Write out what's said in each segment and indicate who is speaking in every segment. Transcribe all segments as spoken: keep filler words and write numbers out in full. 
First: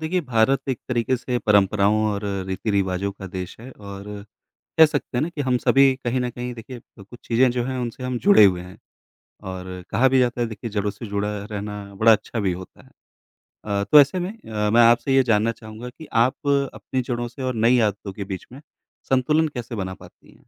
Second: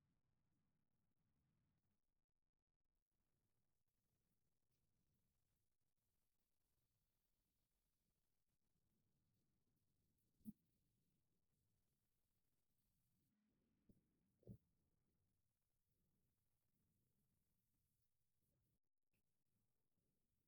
Speaker 1: देखिए, भारत एक तरीके से परंपराओं और रीति-रिवाज़ों का देश है और कह सकते हैं ना कि हम सभी कहीं न कहीं देखिए कुछ चीज़ें जो हैं उनसे हम जुड़े हुए हैं और कहा भी जाता है देखिए जड़ों से जुड़ा रहना बड़ा अच्छा भी होता है। अ, तो ऐसे में अ, मैं आपसे ये जानना चाहूँगा कि आप अपनी जड़ों से और नई आदतों के बीच में संतुलन कैसे बना पाती हैं?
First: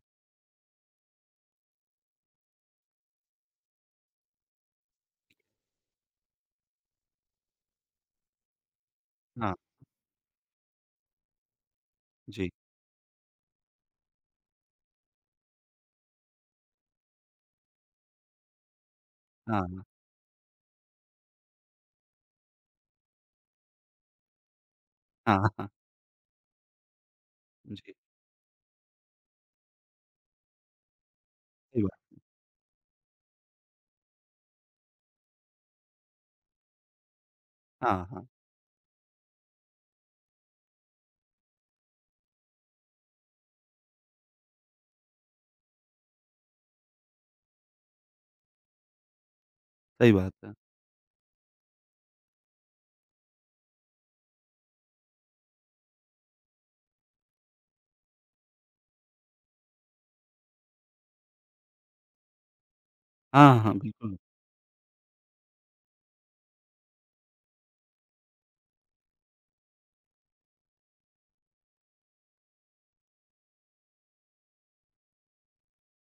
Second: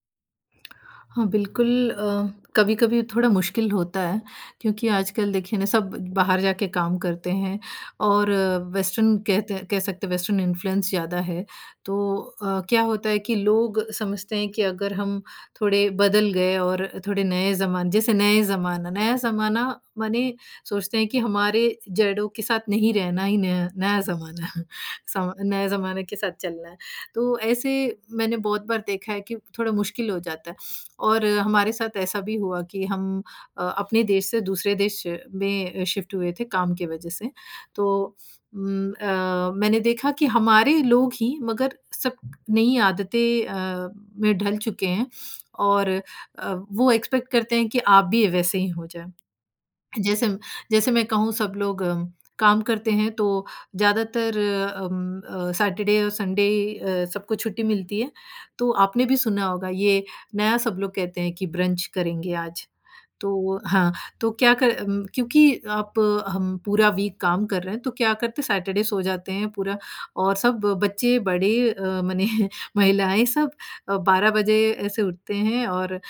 Speaker 2: हाँ, बिल्कुल अ, कभी-कभी थोड़ा मुश्किल होता है क्योंकि आजकल देखिए ना सब बाहर जाके काम करते हैं और वेस्टर्न कहते
Speaker 1: हाँ,
Speaker 2: हैं कह सकते हैं वेस्टर्न इन्फ्लुएंस ज़्यादा है। तो
Speaker 1: जी।
Speaker 2: अ, क्या होता है कि लोग समझते हैं कि अगर हम थोड़े बदल गए और थोड़े नए ज़माने जैसे नए ज़माना नया
Speaker 1: हाँ,
Speaker 2: ज़माना
Speaker 1: हाँ।
Speaker 2: माने सोचते हैं कि हमारे जड़ों के साथ नहीं रहना ही नया नया ज़माना सम
Speaker 1: हाँ,
Speaker 2: नए
Speaker 1: हाँ।
Speaker 2: ज़माने के साथ चलना है। तो ऐसे
Speaker 1: जी,
Speaker 2: मैंने बहुत बार देखा है कि थोड़ा मुश्किल हो जाता है। और हमारे
Speaker 1: सही
Speaker 2: साथ
Speaker 1: बात।
Speaker 2: ऐसा भी हुआ कि हम अ, अपने देश से दूसरे देश में शिफ्ट हुए थे काम की वजह से। तो
Speaker 1: हाँ, हाँ।
Speaker 2: उम, अ, मैंने देखा कि हमारे लोग ही मगर सब नई आदतें अ, में ढल चुके हैं और अ, वो एक्सपेक्ट करते हैं कि आप भी वैसे ही हो जाओ।
Speaker 1: सही
Speaker 2: जैसे
Speaker 1: बात है।
Speaker 2: जैसे मैं कहूँ सब लोग अम, काम करते हैं तो ज़्यादातर अम, अ, सैटरडे और संडे अ, सबको छुट्टी मिलती है। तो आपने भी सुना होगा ये नया सब लोग कहते हैं कि ब्रंच करेंगे आज। तो
Speaker 1: हाँ, हाँ,
Speaker 2: हाँ,
Speaker 1: बिल्कुल।
Speaker 2: तो क्या कर अम, क्योंकि आप अ, हम पूरा वीक काम कर रहे हैं तो क्या करते हैं सैटरडे सो जाते हैं पूरा और सब बच्चे बड़े अ, मने महिलाएँ सब अ, बारह बजे ऐसे उठते हैं और अ,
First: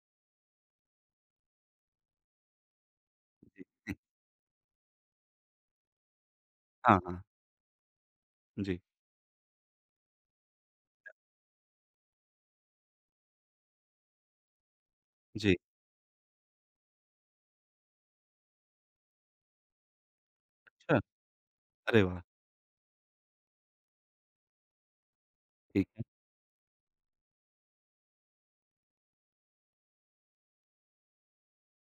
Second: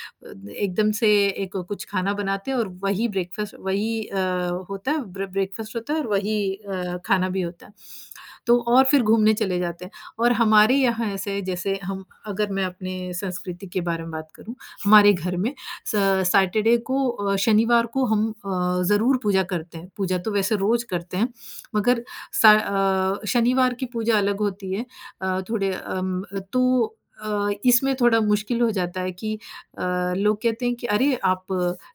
Speaker 2: एकदम से एक कुछ खाना बनाते हैं और वही ब्रेकफ़ास्ट
Speaker 1: जी, जी।
Speaker 2: वही अ, होता है ब्र ब्रेकफ़ास्ट होता है और वही अ,
Speaker 1: हाँ, हाँ।
Speaker 2: खाना भी होता है। तो
Speaker 1: जी,
Speaker 2: और फिर घूमने चले जाते हैं और हमारे यहाँ ऐसे है जैसे हम अगर मैं अपने संस्कृति के बारे में बात करूँ, हमारे घर में
Speaker 1: जी।
Speaker 2: स सैटरडे को अ, शनिवार को हम अ, ज़रूर पूजा करते हैं। पूजा तो वैसे रोज़
Speaker 1: अच्छा,
Speaker 2: करते हैं,
Speaker 1: अरे
Speaker 2: मगर
Speaker 1: वाह!
Speaker 2: स अ, शनिवार की पूजा अलग होती है। अ, थोड़े
Speaker 1: ठीक है।
Speaker 2: अम, तो अ, इसमें थोड़ा मुश्किल हो जाता है कि अ, लोग कहते हैं कि अरे आप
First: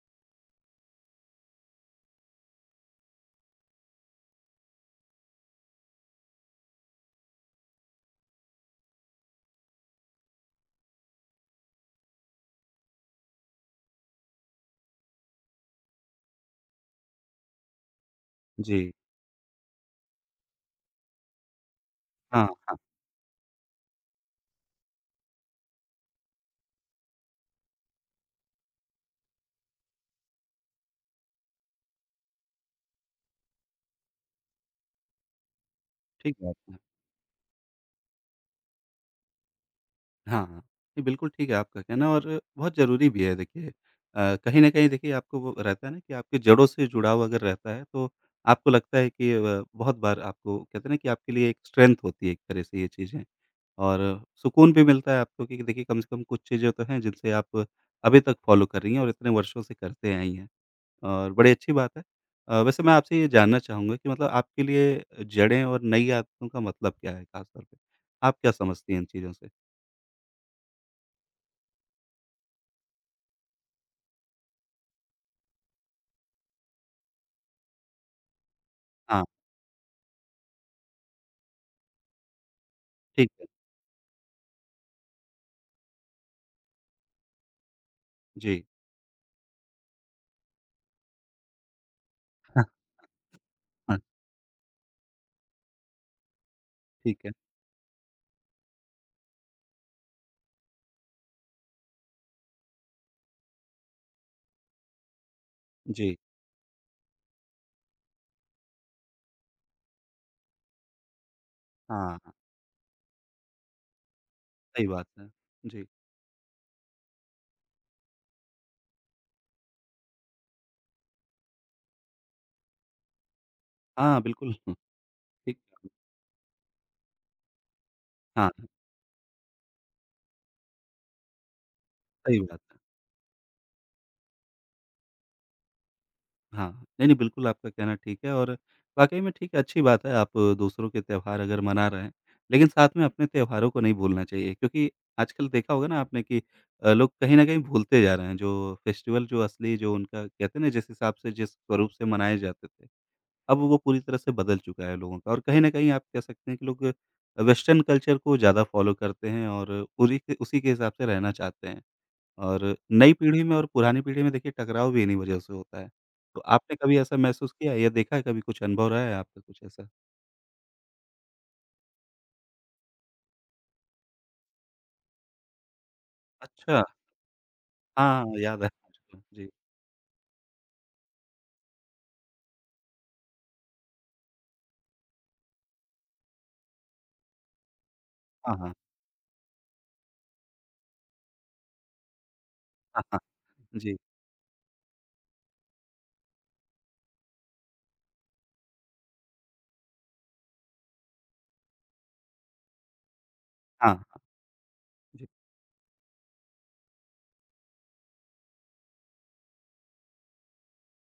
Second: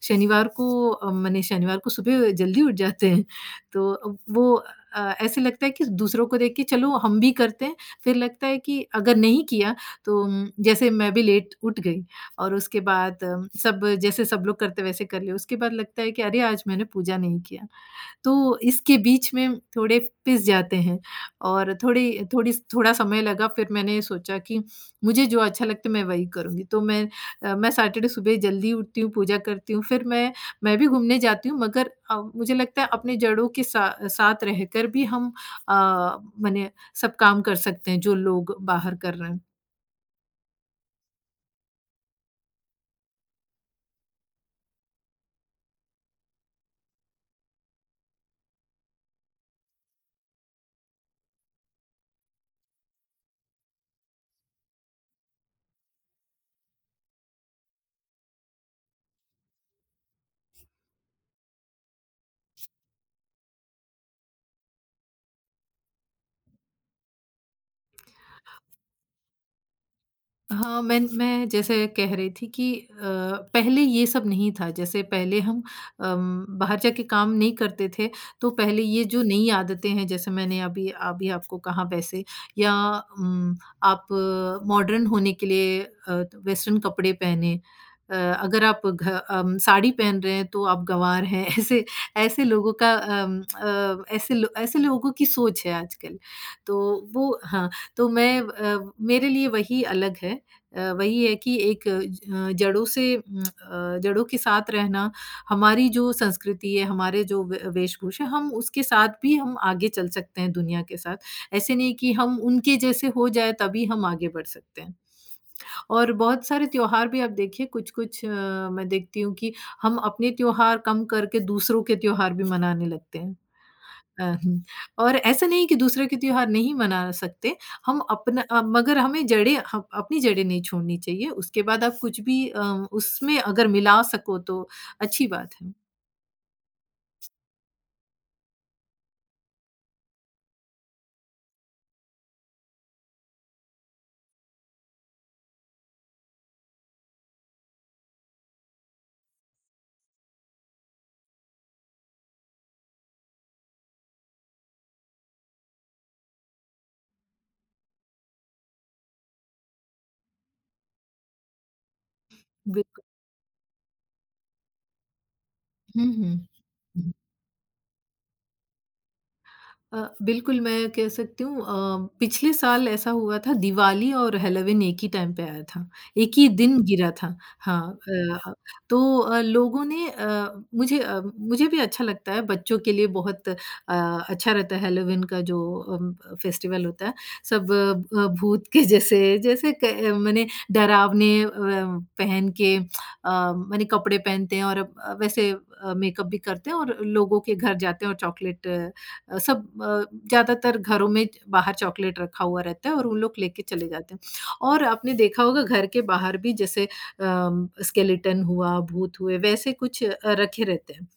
Speaker 2: शनिवार को अ, माने शनिवार को सुबह जल्दी उठ जाते हैं। तो अ, वो अ, ऐसे लगता है कि दूसरों को देख के चलो हम भी करते हैं, फिर लगता है कि अगर नहीं किया तो उम, जैसे मैं भी लेट उठ गई और उसके बाद अम, सब जैसे सब लोग करते वैसे कर लिया। उसके बाद लगता है कि अरे आज मैंने पूजा नहीं किया। तो
Speaker 1: जी।
Speaker 2: इसके बीच में थोड़े पिस जाते हैं और थोड़ी
Speaker 1: हाँ,
Speaker 2: थोड़ी
Speaker 1: हाँ,
Speaker 2: थोड़ा समय लगा फिर मैंने सोचा कि मुझे जो अच्छा लगता है मैं वही करूँगी। तो मैं अ, मैं सैटरडे सुबह जल्दी उठती हूँ, पूजा करती हूँ, फिर मैं मैं भी घूमने जाती हूँ मगर अ, मुझे लगता है अपनी जड़ों के सा साथ रहकर भी हम अ,
Speaker 1: ठीक बात
Speaker 2: माने
Speaker 1: है। आपका।
Speaker 2: सब काम कर सकते हैं जो लोग बाहर कर रहे हैं।
Speaker 1: हाँ, हाँ। नहीं, बिल्कुल ठीक है आपका कहना और बहुत ज़रूरी भी है देखिए। अ, कहीं न कहीं देखिए आपको वो रहता है ना कि आपकी जड़ों से जुड़ाव अगर रहता है तो आपको लगता है कि अ, बहुत बार आपको कहते हैं ना कि आपके लिए एक स्ट्रेंथ होती है एक तरह से ये चीज़ें और सुकून भी मिलता है आपको कि देखिए कम से कम कुछ चीज़ें तो हैं जिनसे आप अभी तक फ़ॉलो कर रही हैं और इतने वर्षों से करते आई हैं। और बड़ी अच्छी बात है। अ, वैसे मैं आपसे ये जानना चाहूँगा कि मतलब आपके लिए जड़ें और नई आदतों का मतलब क्या है खास तौर पे? आप क्या समझती हैं इन चीज़ों से?
Speaker 2: हाँ, मैं मैं जैसे कह रही थी कि अ, पहले ये सब नहीं था, जैसे पहले हम अम, बाहर जाके काम नहीं करते थे, तो पहले ये जो
Speaker 1: हाँ,
Speaker 2: नई आदतें हैं, जैसे मैंने अभी अभी आपको कहा वैसे या
Speaker 1: ठीक है।
Speaker 2: उम, आप मॉडर्न होने के लिए अ, वेस्टर्न कपड़े पहने। अ, अगर
Speaker 1: जी।
Speaker 2: आप घ अम, साड़ी पहन रहे हैं, तो आप गँवार हैं। ऐसे ऐसे
Speaker 1: हाँ,
Speaker 2: लोगों का अम,
Speaker 1: हाँ,
Speaker 2: अ, ऐसे लो ऐसे लोगों की सोच है आजकल। तो
Speaker 1: ठीक है।
Speaker 2: वो हाँ, तो मैं अ, मेरे लिए वही अलग है अ, वही है कि एक अ, जड़ों से उम, अ, जड़ों के साथ रहना, हमारी जो
Speaker 1: जी।
Speaker 2: संस्कृति है, हमारे जो वे वेशभूषा, हम उसके साथ भी हम आगे चल सकते हैं दुनिया के साथ। ऐसे नहीं
Speaker 1: हाँ,
Speaker 2: कि
Speaker 1: हाँ,
Speaker 2: हम उनके जैसे हो जाएँ तभी हम आगे बढ़ सकते
Speaker 1: सही
Speaker 2: हैं।
Speaker 1: बात है। जी।
Speaker 2: और बहुत सारे त्योहार भी आप देखिए कुछ-कुछ अ, मैं देखती हूँ कि हम अपने त्योहार कम करके दूसरों के त्योहार भी मनाने लगते हैं।
Speaker 1: हाँ,
Speaker 2: अ,
Speaker 1: बिल्कुल।
Speaker 2: हुँ। और ऐसा
Speaker 1: ठीक
Speaker 2: नहीं कि
Speaker 1: है।
Speaker 2: दूसरे के त्योहार नहीं मना सकते, हम अपना
Speaker 1: हाँ,
Speaker 2: अ, मगर हमें जड़ें ह अपनी जड़ें नहीं छोड़नी चाहिए, उसके बाद आप कुछ
Speaker 1: सही
Speaker 2: भी
Speaker 1: बात
Speaker 2: अ,
Speaker 1: है।
Speaker 2: उसमें अगर मिला सको तो अच्छी बात है।
Speaker 1: हाँ, नहीं, नहीं, बिल्कुल आपका कहना ठीक है और वाक़ई में ठीक है, अच्छी बात है। आप दूसरों के त्योहार अगर मना रहे हैं, लेकिन साथ में अपने त्योहारों को नहीं भूलना चाहिए क्योंकि आजकल देखा होगा ना आपने कि अ, लोग कहीं न कहीं भूलते जा रहे हैं, जो फेस्टिवल जो असली जो उनका कहते हैं ना, जिस हिसाब से जिस स्वरूप से मनाए जाते थे, अब वो पूरी तरह से बदल चुका है लोगों का और कहीं न कहीं आप कह सकते हैं कि लोग वेस्टर्न कल्चर को ज़्यादा फ़ॉलो करते हैं और उरी के उसी के हिसाब से रहना चाहते हैं। और
Speaker 2: बिल्कुल।
Speaker 1: नई पीढ़ी में और पुरानी पीढ़ी में देखिए टकराव भी इन्हीं वजह से होता है।
Speaker 2: हुँ,
Speaker 1: तो
Speaker 2: हुँ।
Speaker 1: आपने कभी ऐसा महसूस किया है या देखा है, कभी कुछ अनुभव रहा है आपका कुछ ऐसा?
Speaker 2: अ, बिल्कुल, मैं कह सकती हूँ अ, पिछले साल ऐसा हुआ था दिवाली और हैलोवीन एक ही टाइम पे आया था, एक ही दिन
Speaker 1: अच्छा,
Speaker 2: गिरा था। हाँ,
Speaker 1: हाँ, हाँ,
Speaker 2: अ,
Speaker 1: याद आया
Speaker 2: तो
Speaker 1: मुझको।
Speaker 2: अ,
Speaker 1: जी,
Speaker 2: लोगों ने अ, मुझे अ, मुझे भी अच्छा लगता है, बच्चों के लिए बहुत अ, अच्छा रहता है हैलोवीन का जो अम, फेस्टिवल होता है। सब अ,
Speaker 1: हाँ,
Speaker 2: भूत
Speaker 1: हाँ।
Speaker 2: के जैसे जैसे क अ, माने डरावने अ, पहन के अ,
Speaker 1: हाँ, हाँ।
Speaker 2: माने
Speaker 1: जी,
Speaker 2: कपड़े पहनते हैं और अ, वैसे अ, मेकअप भी करते हैं और लोगों के घर जाते हैं और चॉकलेट अ, सब अ, ज़्यादातर घरों में बाहर चॉकलेट रखा हुआ रहता है और उन लोग लेके चले
Speaker 1: हाँ,
Speaker 2: जाते हैं।
Speaker 1: हाँ।
Speaker 2: और आपने
Speaker 1: जी,
Speaker 2: देखा होगा घर के बाहर भी जैसे अम, स्केलेटन हुआ, भूत हुए, वैसे कुछ अ, रखे रहते हैं।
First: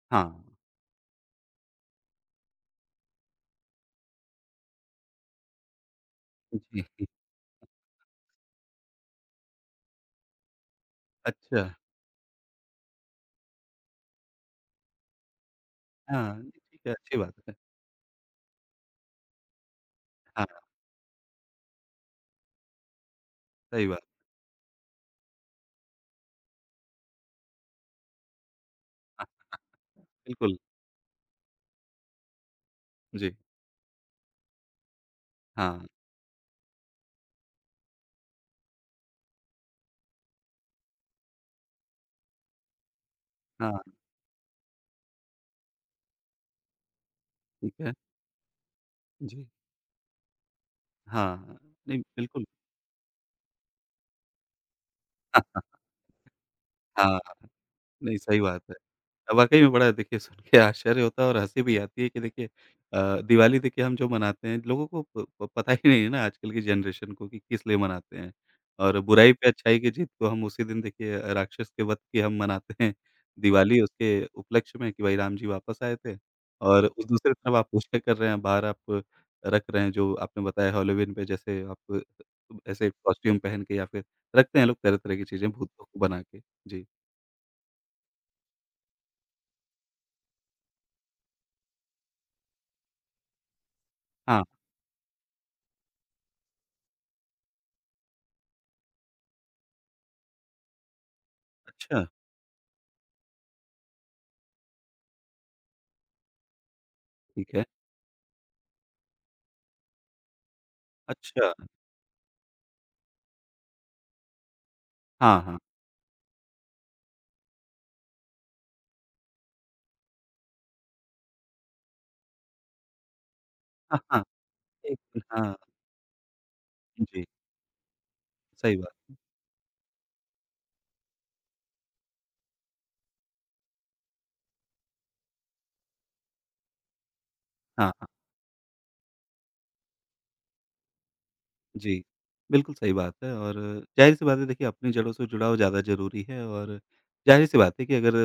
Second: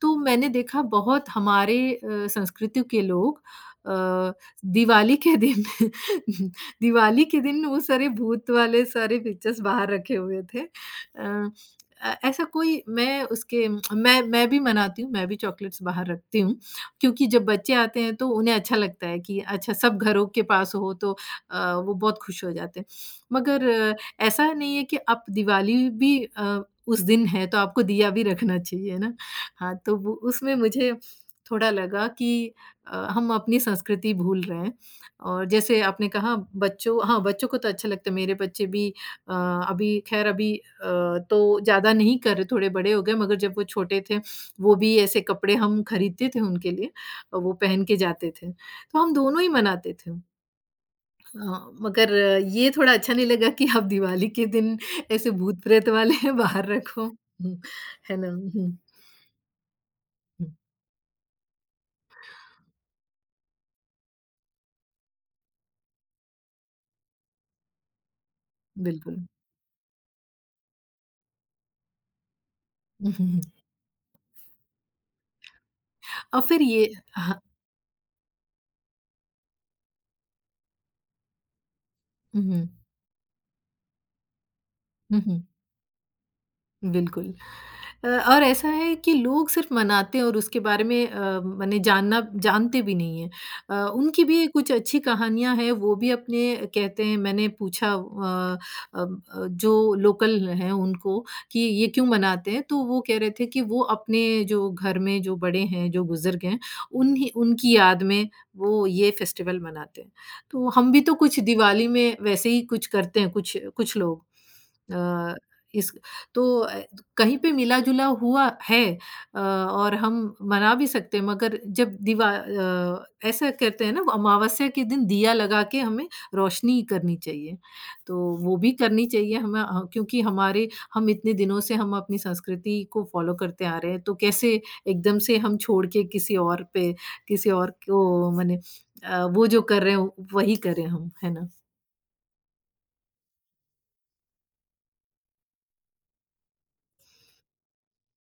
Speaker 2: तो
Speaker 1: हाँ।
Speaker 2: मैंने देखा बहुत हमारे अ, संस्कृति के लोग अ, दिवाली के दिन
Speaker 1: जी,
Speaker 2: दिवाली के दिन वो सारे भूत वाले सारे पिक्चर्स बाहर रखे हुए थे। अ,
Speaker 1: अच्छा।
Speaker 2: अ, ऐसा कोई मैं उसके मैं मैं भी मनाती हूँ, मैं भी चॉकलेट्स बाहर रखती
Speaker 1: हाँ, जी,
Speaker 2: हूँ,
Speaker 1: ठीक है, अच्छी
Speaker 2: क्योंकि
Speaker 1: बात
Speaker 2: जब
Speaker 1: है।
Speaker 2: बच्चे आते हैं तो उन्हें अच्छा लगता है कि अच्छा सब घरों के
Speaker 1: हाँ,
Speaker 2: पास हो तो अ, वो बहुत खुश हो जाते हैं। मगर
Speaker 1: सही
Speaker 2: अ,
Speaker 1: बात।
Speaker 2: ऐसा नहीं है कि आप दिवाली भी अ, उस दिन है तो आपको दिया भी रखना चाहिए ना।
Speaker 1: हाँ,
Speaker 2: हाँ, तो वो उसमें
Speaker 1: बिल्कुल।
Speaker 2: मुझे थोड़ा लगा कि अ, हम
Speaker 1: जी,
Speaker 2: अपनी संस्कृति भूल रहे हैं और जैसे
Speaker 1: हाँ,
Speaker 2: आपने कहा बच्चों हाँ, बच्चों को तो अच्छा लगता है मेरे बच्चे भी अ, अभी ख़ैर अभी अ, तो ज़्यादा नहीं कर रहे, थोड़े बड़े हो गए मगर जब वो
Speaker 1: हाँ,
Speaker 2: छोटे थे, वो भी ऐसे कपड़े हम खरीदते थे उनके लिए और वो
Speaker 1: ठीक
Speaker 2: पहन
Speaker 1: है।
Speaker 2: के जाते थे। तो हम दोनों
Speaker 1: जी,
Speaker 2: ही मनाते थे।
Speaker 1: हाँ,
Speaker 2: अ,
Speaker 1: नहीं
Speaker 2: मगर
Speaker 1: बिल्कुल।
Speaker 2: ये थोड़ा अच्छा नहीं लगा कि आप दिवाली के दिन ऐसे
Speaker 1: हाँ,
Speaker 2: भूत-प्रेत वाले बाहर रखो।
Speaker 1: हाँ।
Speaker 2: हुँ, है
Speaker 1: नहीं,
Speaker 2: ना?
Speaker 1: सही
Speaker 2: हुँ,
Speaker 1: बात
Speaker 2: हुँ,
Speaker 1: है। अ, वाक़ई में बड़ा देखिए सुन के आश्चर्य होता है और हँसी भी आती है कि देखिए अ, दिवाली देखिए हम जो मनाते हैं, लोगों को प प पता ही नहीं है ना आजकल की जनरेशन को कि किस लिए मनाते हैं। और
Speaker 2: बिल्कुल।
Speaker 1: बुराई पे अच्छाई की जीत को हम उसी दिन देखिए अ, राक्षस के वध की हम मनाते हैं,
Speaker 2: हुँ, हुँ, हुँ।
Speaker 1: दिवाली उसके उपलक्ष्य में कि भाई राम जी वापस आए थे।
Speaker 2: और फिर
Speaker 1: और
Speaker 2: ये
Speaker 1: उस दूसरी
Speaker 2: हाँ।
Speaker 1: तरफ आप पूजा कर रहे हैं, बाहर आप रख रहे हैं जो आपने बताया हैलोवीन पे जैसे आप
Speaker 2: हुँ, हुँ।
Speaker 1: ऐसे कॉस्ट्यूम पहन के या फिर रखते हैं लोग तरह-तरह
Speaker 2: हुँ,
Speaker 1: की
Speaker 2: हुँ।
Speaker 1: चीज़ें भूतों को बना के। जी।
Speaker 2: बिल्कुल। अ, और ऐसा है कि लोग सिर्फ मनाते हैं और उसके बारे में अ, माने जानना जानते भी नहीं हैं। अ, उनकी
Speaker 1: हाँ,
Speaker 2: भी कुछ अच्छी कहानियाँ हैं, वो भी अपने कहते हैं मैंने पूछा अ, अब अ, जो लोकल हैं उनको कि ये
Speaker 1: अच्छा।
Speaker 2: क्यों मनाते हैं? तो वो कह रहे थे कि वो अपने जो घर में जो बड़े हैं, जो बुज़ुर्ग हैं, उन्हीं
Speaker 1: ठीक है।
Speaker 2: उनकी याद में वो ये फेस्टिवल मनाते हैं। तो हम भी तो कुछ
Speaker 1: अच्छा,
Speaker 2: दिवाली में वैसे ही कुछ करते हैं, कुछ कुछ लोग। अ,
Speaker 1: हाँ, हाँ।
Speaker 2: इस तो अ, कहीं पे मिला-जुला हुआ है अ, और हम मना भी सकते हैं मगर जब दीवा अ, ऐसा करते हैं ना
Speaker 1: हाँ,
Speaker 2: वो
Speaker 1: हाँ,
Speaker 2: अमावस्या के
Speaker 1: एक
Speaker 2: दिन दिया
Speaker 1: हाँ,
Speaker 2: लगा के हमें रोशनी करनी
Speaker 1: जी,
Speaker 2: चाहिए। तो वो भी
Speaker 1: सही बात
Speaker 2: करनी
Speaker 1: है।
Speaker 2: चाहिए हमें अ, क्योंकि हमारे हम इतने दिनों से हम अपनी संस्कृति को फ़ॉलो करते आ रहे हैं, तो कैसे एकदम से हम छोड़ के किसी और पे किसी और
Speaker 1: हाँ, हाँ,
Speaker 2: को मने अ, वो जो कर रहे हैं वही करें हम, है ना?
Speaker 1: जी। बिल्कुल सही बात है और ज़ाहिर-सी बात है देखिए अपनी जड़ों से जुड़ाव ज़्यादा ज़रूरी है और ज़ाहिर-सी बात है कि अगर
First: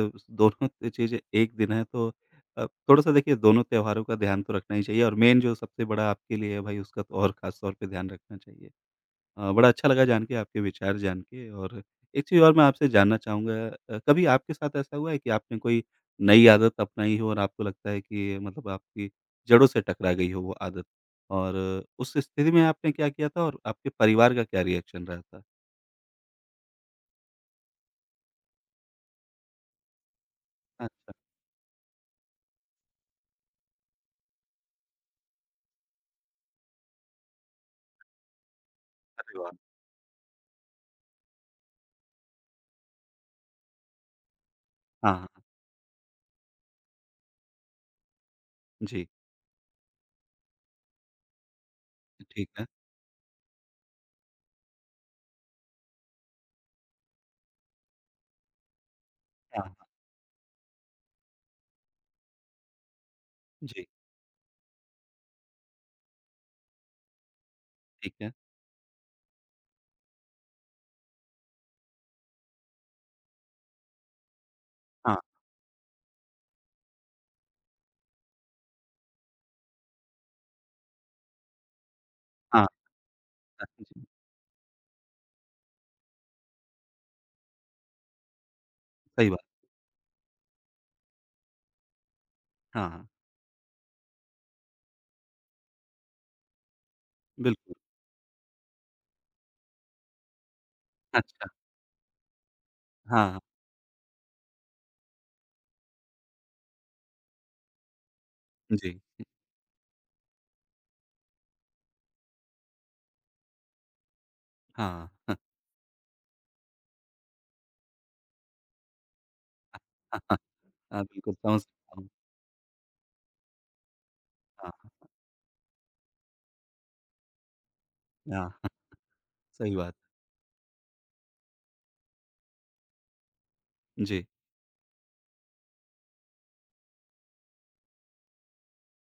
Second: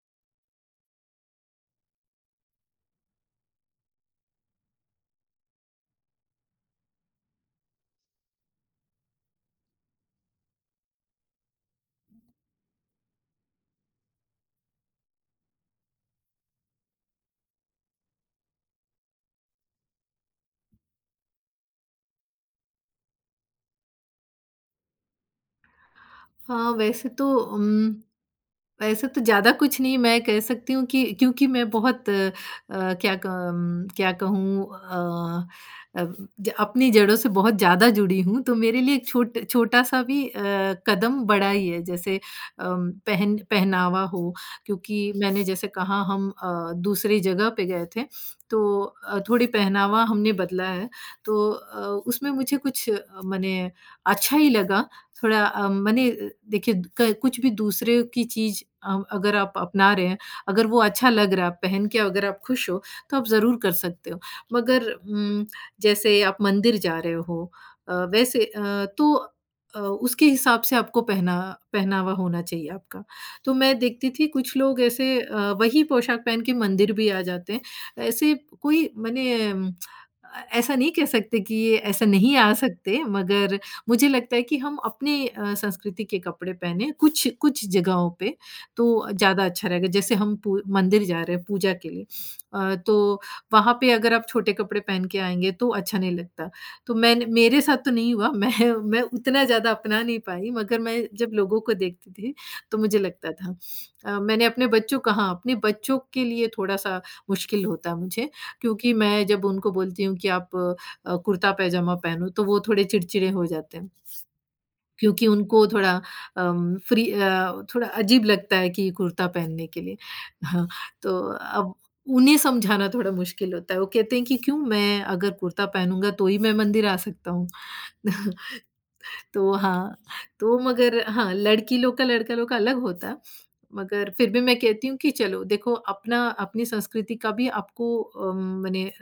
Speaker 1: दोनों चीज़ें एक दिन है तो अ, थोड़ा-सा देखिए दोनों त्योहारों का ध्यान तो रखना ही चाहिए और मेन जो सबसे बड़ा आपके लिए है भाई उसका तो और ख़ास तौर पे ध्यान रखना चाहिए। अ, बड़ा अच्छा लगा जान के, आपके विचार जान के। और एक चीज़ और मैं आपसे जानना चाहूँगा, अ, कभी आपके साथ ऐसा हुआ है कि आपने कोई नई आदत अपनाई हो और आपको लगता है कि मतलब आपकी जड़ों से टकरा गई हो वो आदत? और उस स्थिति में आपने क्या किया था और आपके परिवार का क्या रिएक्शन रहा था?
Speaker 2: हाँ, वैसे तो उम वैसे तो ज़्यादा कुछ नहीं मैं कह सकती हूँ कि
Speaker 1: अच्छा,
Speaker 2: क्योंकि मैं बहुत अ, अ, क्या कम क्या कहूँ अ, अब ज अपनी जड़ों से बहुत ज़्यादा जुड़ी हूँ, तो मेरे लिए एक छोट
Speaker 1: अरे वाह!
Speaker 2: छोटा-सा भी अ, कदम बड़ा ही है। जैसे अम, पहन पहनावा हो, क्योंकि
Speaker 1: हाँ, हाँ,
Speaker 2: मैंने जैसे कहा हम अ, दूसरी जगह पे गए थे, तो
Speaker 1: जी,
Speaker 2: अ, थोड़ी पहनावा हमने बदला है। तो अ, उसमें
Speaker 1: ठीक
Speaker 2: मुझे
Speaker 1: है।
Speaker 2: कुछ अ, मने अच्छा ही लगा थोड़ा अ, मने देखिए क कुछ भी दूसरे की चीज़ अ, अगर आप
Speaker 1: हाँ, हाँ,
Speaker 2: अपना रहे हैं, अगर वो अच्छा लग रहा है, आप पहन के अगर आप खुश हो, तो आप ज़रूर कर
Speaker 1: जी,
Speaker 2: सकते हो। मगर उम, जैसे आप मंदिर जा रहे हो अ,
Speaker 1: ठीक है।
Speaker 2: वैसे अ, तो अ, उसके हिसाब से आपको पहना पहनावा होना चाहिए आपका। तो मैं देखती थी कुछ लोग
Speaker 1: हाँ,
Speaker 2: ऐसे अ, वही पोशाक पहन के मंदिर भी आ जाते हैं। ऐसे कोई मने अ, ऐसा नहीं कह सकते कि ये ऐसा नहीं आ
Speaker 1: हाँ,
Speaker 2: सकते मगर
Speaker 1: हाँ जी,
Speaker 2: मुझे लगता है कि हम अपने अ, संस्कृति के कपड़े पहने कुछ कुछ जगहों पे तो
Speaker 1: सही बात।
Speaker 2: ज़्यादा अच्छा रहेगा। जैसे हम पू मंदिर जा रहे हैं पूजा के लिए अ,
Speaker 1: हाँ, हाँ,
Speaker 2: तो वहाँ पे अगर आप छोटे कपड़े पहन के आएँगे तो अच्छा नहीं लगता। तो मैंने मेरे
Speaker 1: बिल्कुल।
Speaker 2: साथ तो नहीं हुआ मैं मैं उतना ज़्यादा अपना नहीं पाई मगर मैं जब
Speaker 1: अच्छा,
Speaker 2: लोगों को देखती थी तो मुझे
Speaker 1: हाँ,
Speaker 2: लगता
Speaker 1: हाँ,
Speaker 2: था। अ, मैंने अपने बच्चों का हाँ, अपने बच्चों के लिए थोड़ा-सा मुश्किल होता है मुझे क्योंकि
Speaker 1: जी,
Speaker 2: मैं जब उनको बोलती हूँ कि आप अ, कुर्ता पैजामा पहनूँ तो वो थोड़े चिड़चिड़े हो जाते हैं।
Speaker 1: हाँ,
Speaker 2: क्योंकि उनको थोड़ा अम, फ्री अ, थोड़ा अजीब लगता है कि कुर्ता पहनने के लिए।
Speaker 1: हाँ, हाँ, हाँ,
Speaker 2: हाँ,
Speaker 1: हाँ,
Speaker 2: तो
Speaker 1: बिल्कुल समझ
Speaker 2: अब
Speaker 1: सकता हूँ।
Speaker 2: उन्हें समझाना थोड़ा मुश्किल होता है। वो कहते हैं कि क्यों
Speaker 1: हाँ,
Speaker 2: मैं अगर कुर्ता पहनूँगा तो ही मैं मंदिर आ सकता हूँ।
Speaker 1: हाँ।
Speaker 2: तो
Speaker 1: सही बात
Speaker 2: हाँ, तो मगर हाँ, लड़की लोग का, लड़का लोग का अलग होता।
Speaker 1: है।
Speaker 2: मगर
Speaker 1: जी,
Speaker 2: फिर भी मैं कहती हूँ कि चलो देखो अपना अपनी संस्कृति का भी आपको अ, मने अ,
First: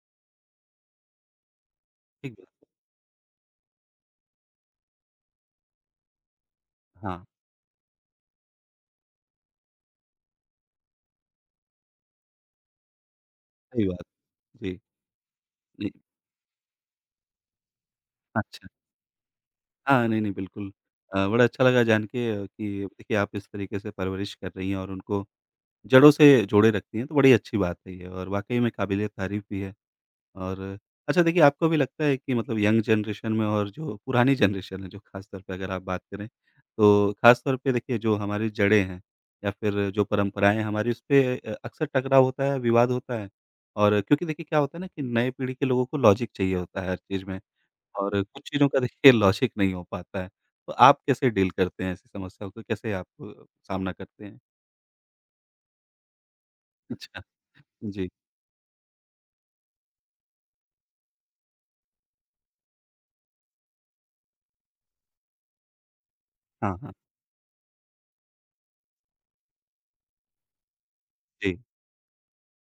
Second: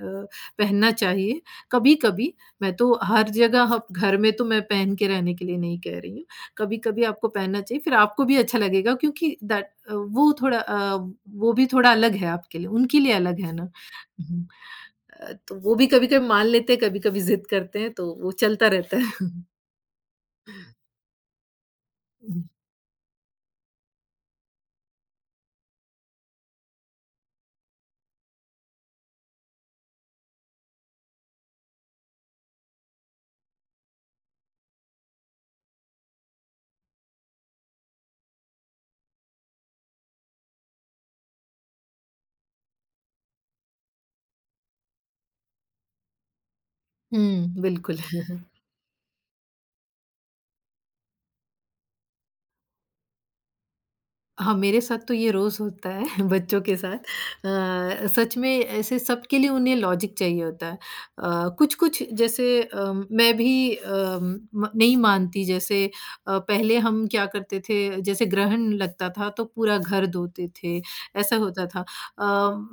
Speaker 2: पहनना चाहिए, कभी-कभी।
Speaker 1: ठीक बात।
Speaker 2: मैं तो हर जगह ह घर में तो मैं पहन के रहने के लिए नहीं कह रही हूँ। कभी-कभी
Speaker 1: हाँ,
Speaker 2: आपको पहनना चाहिए, फिर आपको भी अच्छा लगेगा क्योंकि दैट अ, वो थोड़ा अ, वो भी थोड़ा अलग है आपके लिए, उनके लिए अलग है ना।
Speaker 1: सही बात,
Speaker 2: हुँ।
Speaker 1: जी,
Speaker 2: अ, तो वो भी
Speaker 1: जी।
Speaker 2: कभी-कभी मान लेते हैं, कभी-कभी ज़िद करते हैं, तो वो चलता
Speaker 1: अच्छा,
Speaker 2: रहता है।
Speaker 1: हाँ, नहीं, नहीं, बिल्कुल। अ, बड़ा अच्छा लगा जान के अ, कि देखिए आप इस तरीके से परवरिश कर रही हैं और उनको जड़ों से जोड़े रखती हैं, तो बड़ी अच्छी बात है ये और वाक़ई में काबिल-ए-तारीफ़ भी है। और अच्छा देखिए आपको भी लगता है कि मतलब यंग जनरेशन में और जो पुरानी जनरेशन है, जो खास तौर पे अगर आप बात करें, तो खास तौर पे देखिए जो हमारी जड़ें हैं या फिर जो परंपराएँ हैं हमारी, उसपे अ, अक्सर टकराव होता है, विवाद होता है और क्योंकि देखिए क्या होता है ना कि नए पीढ़ी के लोगों को लॉजिक चाहिए होता है हर चीज़ में
Speaker 2: हुँ, बिल्कुल।
Speaker 1: और कुछ चीज़ों का देखिए लॉजिक नहीं हो पाता है। तो आप कैसे डील करते हैं ऐसी समस्याओं को? कैसे आप अ, सामना करते हैं?
Speaker 2: हाँ, मेरे साथ तो ये रोज़ होता है बच्चों के साथ।
Speaker 1: अच्छा,
Speaker 2: अ,
Speaker 1: जी।
Speaker 2: सच में ऐसे सबके लिए उन्हें लॉजिक चाहिए होता है। अ, कुछ-कुछ जैसे अ, मैं भी अ, म नहीं मानती जैसे अ,
Speaker 1: हाँ,
Speaker 2: पहले
Speaker 1: हाँ।
Speaker 2: हम क्या करते थे जैसे ग्रहण लगता था तो पूरा घर धोते थे, ऐसा
Speaker 1: जी,
Speaker 2: होता था। अ,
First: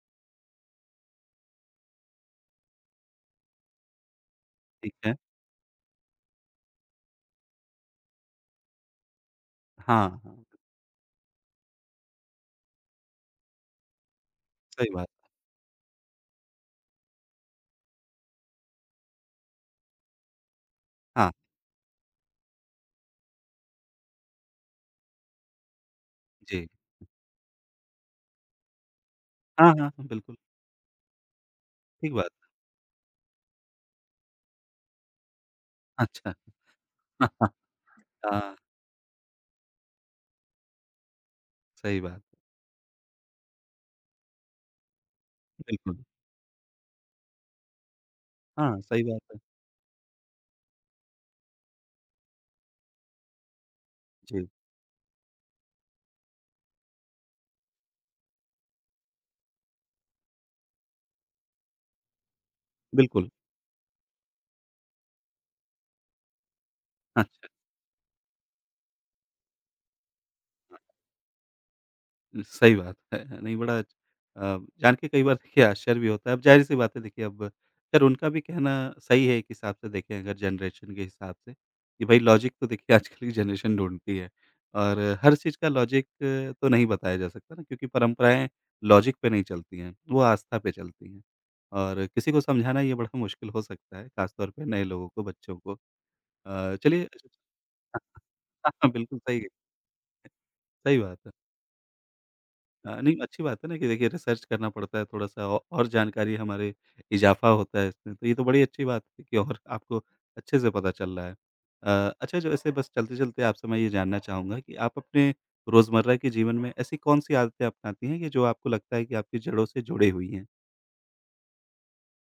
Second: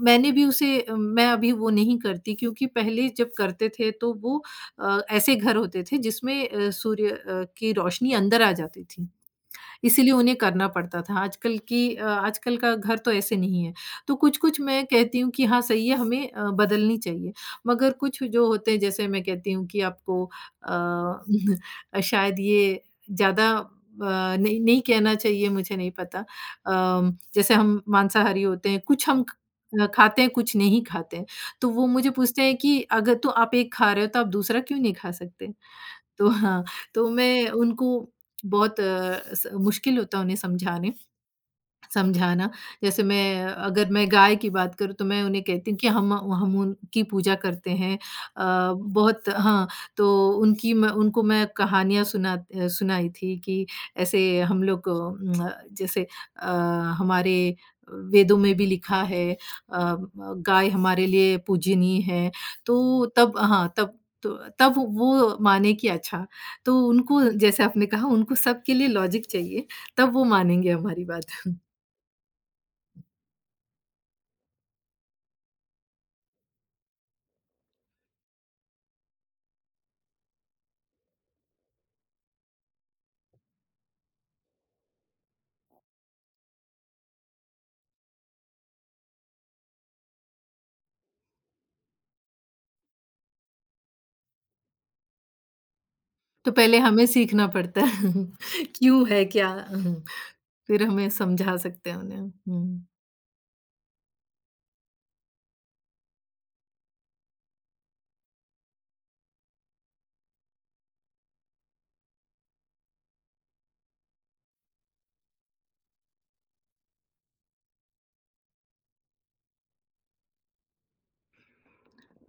Speaker 2: मैंने भी उसे मैं अभी वो नहीं करती क्योंकि पहले जब करते थे तो वो
Speaker 1: ठीक
Speaker 2: अ,
Speaker 1: है।
Speaker 2: ऐसे घर होते थे जिसमें अ, सूर्य अ, की रोशनी अंदर आ जाती थी।
Speaker 1: हाँ,
Speaker 2: इसीलिए उन्हें
Speaker 1: हाँ।
Speaker 2: करना पड़ता था। आजकल की अ, आजकल का घर तो ऐसे नहीं है। तो कुछ-कुछ मैं
Speaker 1: सही बात।
Speaker 2: कहती हूँ कि हाँ, सही है हमें अ, बदलनी चाहिए। मगर कुछ जो होते हैं जैसे मैं कहती हूँ कि आपको अ,
Speaker 1: हाँ,
Speaker 2: शायद ये ज़्यादा अ, नहीं नहीं कहना चाहिए मुझे नहीं पता।
Speaker 1: जी।
Speaker 2: अम, जैसे हम मांसाहारी होते हैं, कुछ हम
Speaker 1: हाँ,
Speaker 2: अ,
Speaker 1: हाँ, हाँ,
Speaker 2: खाते हैं,
Speaker 1: बिल्कुल,
Speaker 2: कुछ नहीं खाते हैं। तो वो मुझे
Speaker 1: ठीक बात।
Speaker 2: पूछते हैं कि अगर तो आप एक खा रहे हो तो आप दूसरा क्यों नहीं खा सकते? तो
Speaker 1: अच्छा।
Speaker 2: हाँ, तो मैं उनको
Speaker 1: हाँ,
Speaker 2: बहुत अ, स मुश्किल होता उन्हें समझाने।
Speaker 1: सही बात है,
Speaker 2: समझाना। जैसे मैं अगर मैं गाय की बात करूँ तो मैं उन्हें कहती हूँ कि
Speaker 1: बिल्कुल।
Speaker 2: हम हम उनकी पूजा करते हैं। अ,
Speaker 1: हाँ, सही बात
Speaker 2: बहुत
Speaker 1: है।
Speaker 2: हाँ, तो उनकी मैं उनको मैं कहानियाँ सुना अ, सुनाई थी कि ऐसे
Speaker 1: जी,
Speaker 2: हम लोग उम, जैसे अ, हमारे वेदों में भी लिखा है अ, गाय हमारे लिए पूजनीय है। तो
Speaker 1: बिल्कुल,
Speaker 2: तब हाँ, तब तो तब वो माने कि अच्छा, तो उनको
Speaker 1: अच्छा।
Speaker 2: जैसे आपने कहा उनको सबके लिए लॉजिक चाहिए, तब वो मानेंगे हमारी बात।
Speaker 1: सही बात है। नहीं बड़ा अच- अ, जान के कई बार देखिए आश्चर्य भी होता है। अब ज़ाहिर-सी बात है देखिए, अब खैर उनका भी कहना सही है एक हिसाब से देखें अगर जनरेशन के हिसाब से, कि भाई लॉजिक तो देखिए आजकल की जनरेशन ढूँढती है और हर चीज़ का लॉजिक तो नहीं बताया जा सकता ना, क्योंकि परंपराएँ लॉजिक पे नहीं चलती हैं, वो आस्था पे चलती हैं। और किसी को समझाना ये बड़ा मुश्किल हो सकता है, ख़ासतौर पे नए लोगों को, बच्चों को।
Speaker 2: तो
Speaker 1: अ,
Speaker 2: पहले
Speaker 1: चलिए।
Speaker 2: हमें सीखना पड़ता है
Speaker 1: हाँ, हाँ,
Speaker 2: क्यों
Speaker 1: बिल्कुल
Speaker 2: है
Speaker 1: सही
Speaker 2: क्या? फिर
Speaker 1: सही
Speaker 2: हमें
Speaker 1: बात है।
Speaker 2: समझा सकते हैं उन्हें। हुँ।
Speaker 1: अ, नहीं अच्छी बात है ना कि देखिए रिसर्च करना पड़ता है थोड़ा-सा औ और जानकारी हमारे इज़ाफ़ा होता है इसमें, तो ये तो बड़ी अच्छी बात है कि और आपको अच्छे से पता चल रहा है। अ, अच्छा जो ऐसे बस चलते-चलते आपसे मैं ये जानना चाहूँगा कि आप अपने रोज़मर्रा के जीवन में ऐसी कौन-सी आदतें अपनाती हैं कि जो आपको लगता है कि आपकी जड़ों से जुड़ी हुई हैं?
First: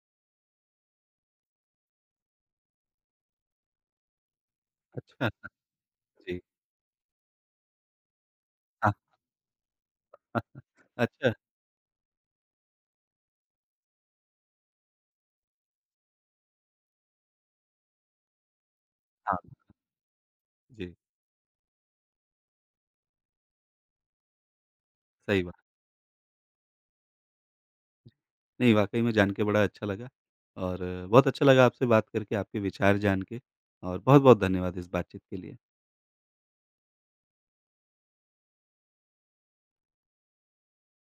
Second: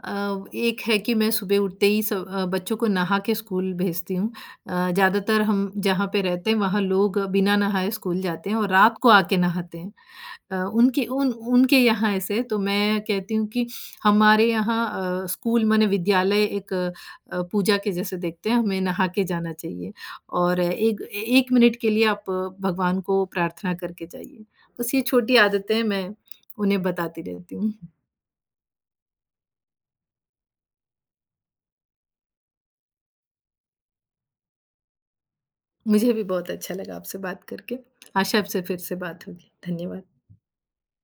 Speaker 2: अ, एक है कि मैं सुबह उठते ही स अ, बच्चों को नहा के स्कूल भेजती हूँ। अ,
Speaker 1: अच्छा।
Speaker 2: ज़्यादातर हम जहाँ पे
Speaker 1: जी।
Speaker 2: रहते हैं वहाँ लोग बिना नहाए स्कूल जाते हैं और
Speaker 1: हाँ,
Speaker 2: रात को आके नहाते हैं।
Speaker 1: हाँ, हाँ।
Speaker 2: अ, उनके उन
Speaker 1: अच्छा
Speaker 2: उनके यहाँ ऐसे तो मैं कहती हूँ कि हमारे यहाँ अ, स्कूल माने विद्यालय एक अ, पूजा के जैसे देखते हैं, हमें नहा के
Speaker 1: हाँ,
Speaker 2: जाना चाहिए और
Speaker 1: जी,
Speaker 2: एक 1 मिनट के लिए आप भगवान को प्रार्थना करके जाइए। बस ये छोटी
Speaker 1: सही बात।
Speaker 2: आदतें मैं उन्हें बताती रहती हूँ।
Speaker 1: नहीं वाक़ई में जान के बड़ा अच्छा लगा और बहुत अच्छा लगा आपसे बात करके, आपके विचार जान के और बहुत-बहुत धन्यवाद इस बातचीत के लिए।
Speaker 2: मुझे भी बहुत अच्छा लगा आपसे बात करके। आशा है आपसे फिर से बात होगी। धन्यवाद।